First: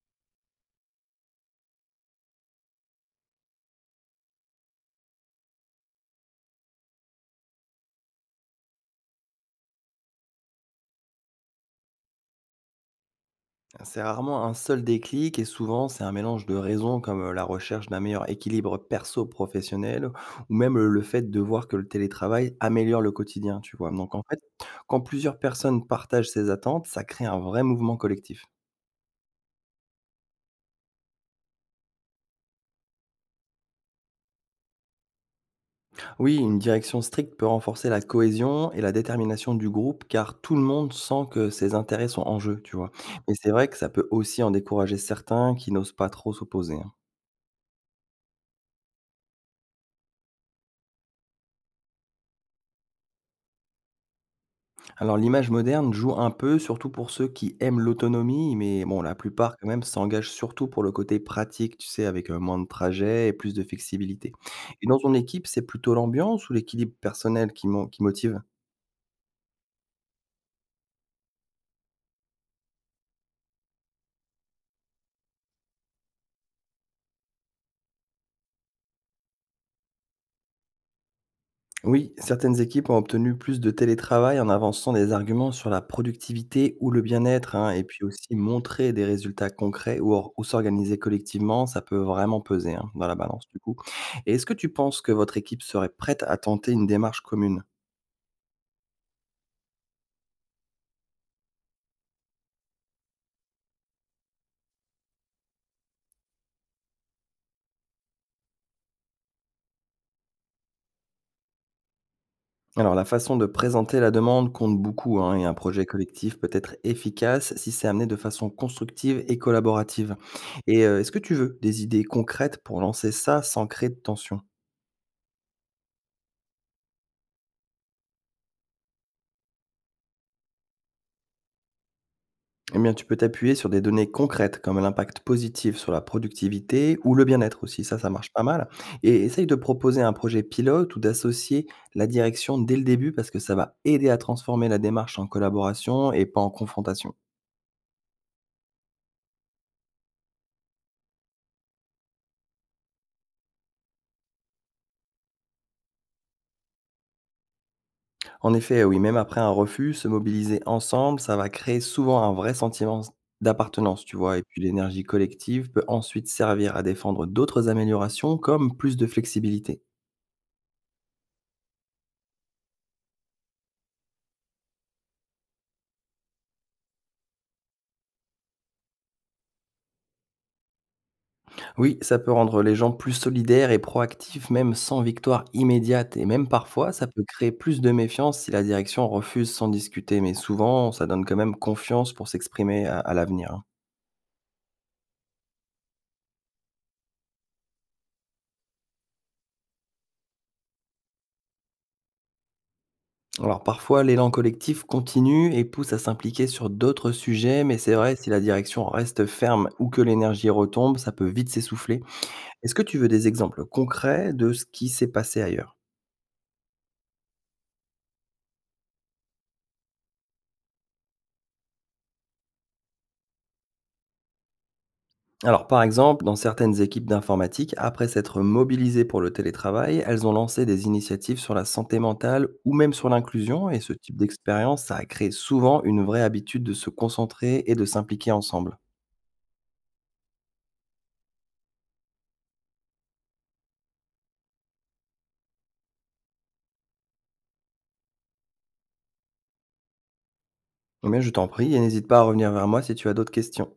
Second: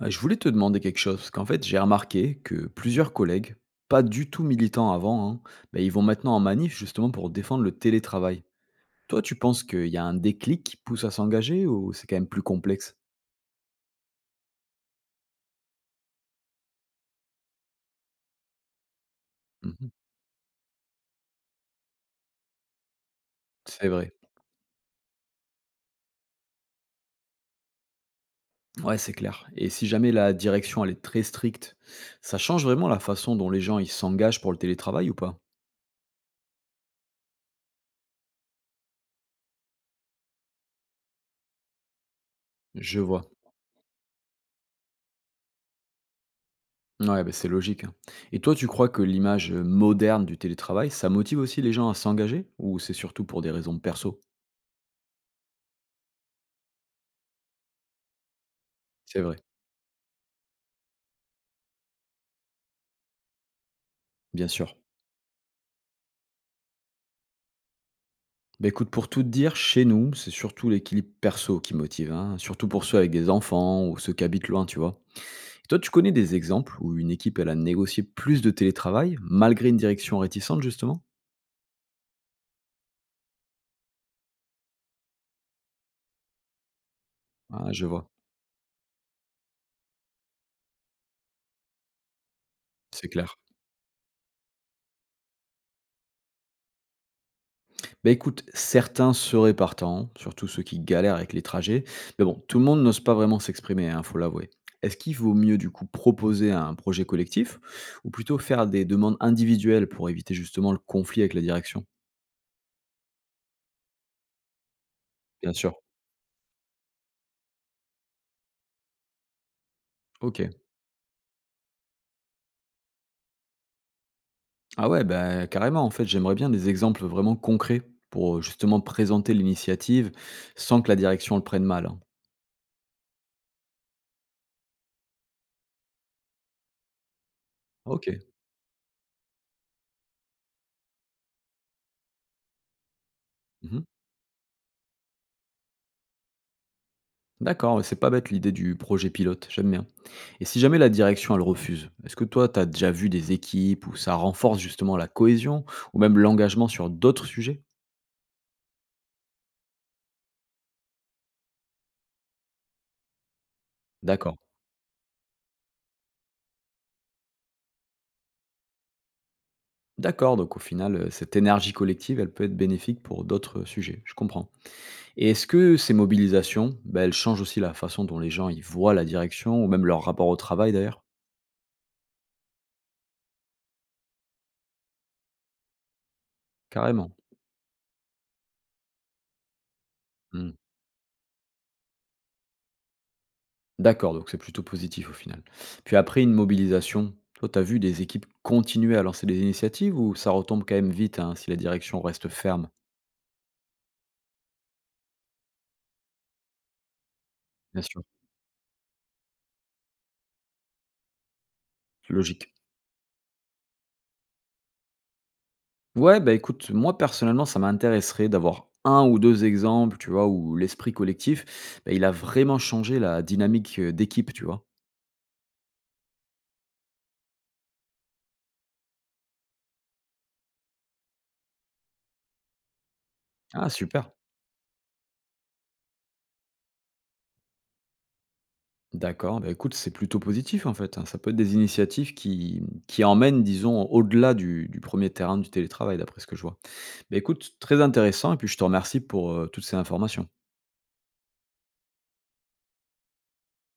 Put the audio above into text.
Ouais, je voulais te demander quelque chose, parce qu'en fait, j'ai remarqué que plusieurs collègues, pas du tout militants avant, hein, ben, ils vont maintenant en manif justement pour défendre le télétravail. Toi, tu penses qu'il y a un déclic qui pousse à s'engager ou c'est quand même plus complexe? C'est rarement un seul déclic et souvent c'est un mélange de raisons comme la recherche d'un meilleur équilibre Mhm. perso-professionnel ou même le fait de voir que le télétravail améliore le quotidien, tu C'est vois. vrai. Donc en fait, quand plusieurs personnes partagent ces attentes, ça crée un vrai mouvement collectif. Ouais, c'est clair. Et si jamais la direction, elle est très stricte, ça change vraiment la façon dont les gens ils s'engagent pour le télétravail ou pas? Oui, une direction stricte peut renforcer la cohésion et la détermination du groupe car tout le monde sent que ses intérêts sont en jeu, tu vois. Je vois. Mais c'est vrai que ça peut aussi en décourager certains qui n'osent pas trop s'opposer, hein. Ouais, ben, c'est logique, hein. Et toi, tu crois que l'image moderne du télétravail, ça motive aussi les gens à s'engager ou c'est surtout pour des raisons perso? Alors l'image moderne joue un peu, surtout pour ceux qui aiment l'autonomie, mais bon, la C'est vrai. plupart quand même s'engagent surtout pour le côté pratique, tu sais, avec moins de trajets et plus de flexibilité. Bien sûr. Et dans ton équipe, c'est plutôt l'ambiance ou l'équilibre personnel qui, qui motive? Bah, écoute, pour tout te dire, chez nous, c'est surtout l'équilibre perso qui motive, hein, surtout pour ceux avec des enfants ou ceux qui habitent loin, tu vois. Et toi, tu connais des exemples où une équipe, elle a négocié plus de télétravail, malgré une direction réticente, justement? Oui, certaines équipes ont obtenu plus de télétravail en avançant des arguments sur la productivité ou le bien-être, hein, Ah, et je puis vois, aussi montrer des résultats concrets ou s'organiser collectivement, ça peut vraiment peser hein, dans c'est la clair. balance du coup. Et est-ce que tu penses que votre équipe serait prête à tenter une démarche commune? Bah écoute, certains seraient partants, surtout ceux qui galèrent avec les trajets, mais bon, tout le monde n'ose pas vraiment s'exprimer, hein, faut l'avouer. Est-ce qu'il vaut mieux, du coup, proposer un projet collectif, ou plutôt faire des demandes individuelles pour éviter justement le conflit avec la direction? Alors, la façon de présenter la demande compte beaucoup, hein, et Bien un sûr. projet collectif peut être efficace si c'est amené de façon constructive et collaborative. Ok. Et est-ce que tu veux des idées concrètes pour lancer ça sans créer de tension? Ah ouais, bah, carrément, en fait, j'aimerais bien des exemples vraiment concrets pour justement présenter l'initiative sans que la direction le prenne mal, hein. Eh bien, tu peux t'appuyer sur des données concrètes comme l'impact positif sur la productivité ou le bien-être aussi, ça marche Ok. pas mal. Et essaye de proposer un projet pilote ou d'associer la direction dès le début parce que ça va Mhm. aider à transformer la démarche en collaboration et pas en confrontation. D'accord, ouais, c'est pas bête l'idée du projet pilote, j'aime bien. Et si jamais la direction, elle refuse, est-ce que toi, t'as déjà vu des équipes où ça renforce justement la cohésion ou même l'engagement sur d'autres sujets? En effet, oui, même après un refus, se mobiliser ensemble, ça va créer souvent un vrai sentiment d'appartenance, tu vois. D'accord. Et puis l'énergie collective peut ensuite servir à défendre d'autres améliorations comme plus de flexibilité. D'accord, donc au final, cette énergie collective, elle peut être bénéfique pour d'autres sujets, je comprends. Et est-ce que ces mobilisations, ben elles changent aussi la façon dont les gens ils voient la direction ou même leur rapport au travail d'ailleurs? Oui, ça peut rendre les gens plus solidaires et proactifs même sans victoire immédiate. Et même parfois, ça Carrément. peut créer plus de méfiance si la direction refuse sans discuter. Mais Mmh. souvent, ça donne quand même confiance pour s'exprimer à l'avenir, hein. D'accord, donc c'est plutôt positif au final. Puis après une mobilisation, toi, tu as vu des équipes continuer à lancer des initiatives ou ça retombe quand même vite, hein, si la direction reste ferme? Alors parfois, l'élan collectif continue et pousse à s'impliquer sur d'autres sujets, mais Bien c'est sûr, vrai, si la direction reste ferme ou que l'énergie retombe, ça peut vite s'essouffler. logique. Est-ce que tu veux des exemples concrets de ce qui s'est passé ailleurs? Ouais, bah écoute, moi personnellement, ça m'intéresserait d'avoir un ou deux exemples, tu vois, où l'esprit collectif, bah, il a vraiment changé la dynamique d'équipe, tu vois. Alors par exemple, dans certaines équipes d'informatique, après s'être mobilisées pour le télétravail, elles ont lancé des initiatives sur la santé mentale ou même sur l'inclusion, Ah, et ce super. type d'expérience, ça a créé souvent une vraie habitude de se concentrer et de s'impliquer ensemble. D'accord, bah, écoute, c'est plutôt positif en fait, hein. Ça peut être des initiatives qui emmènent, disons, au-delà du premier terrain du télétravail, d'après ce que je vois. Bah, écoute, très intéressant et puis je te remercie pour, toutes ces informations. Mais je t'en prie, et n'hésite pas à revenir vers moi si tu as d'autres questions.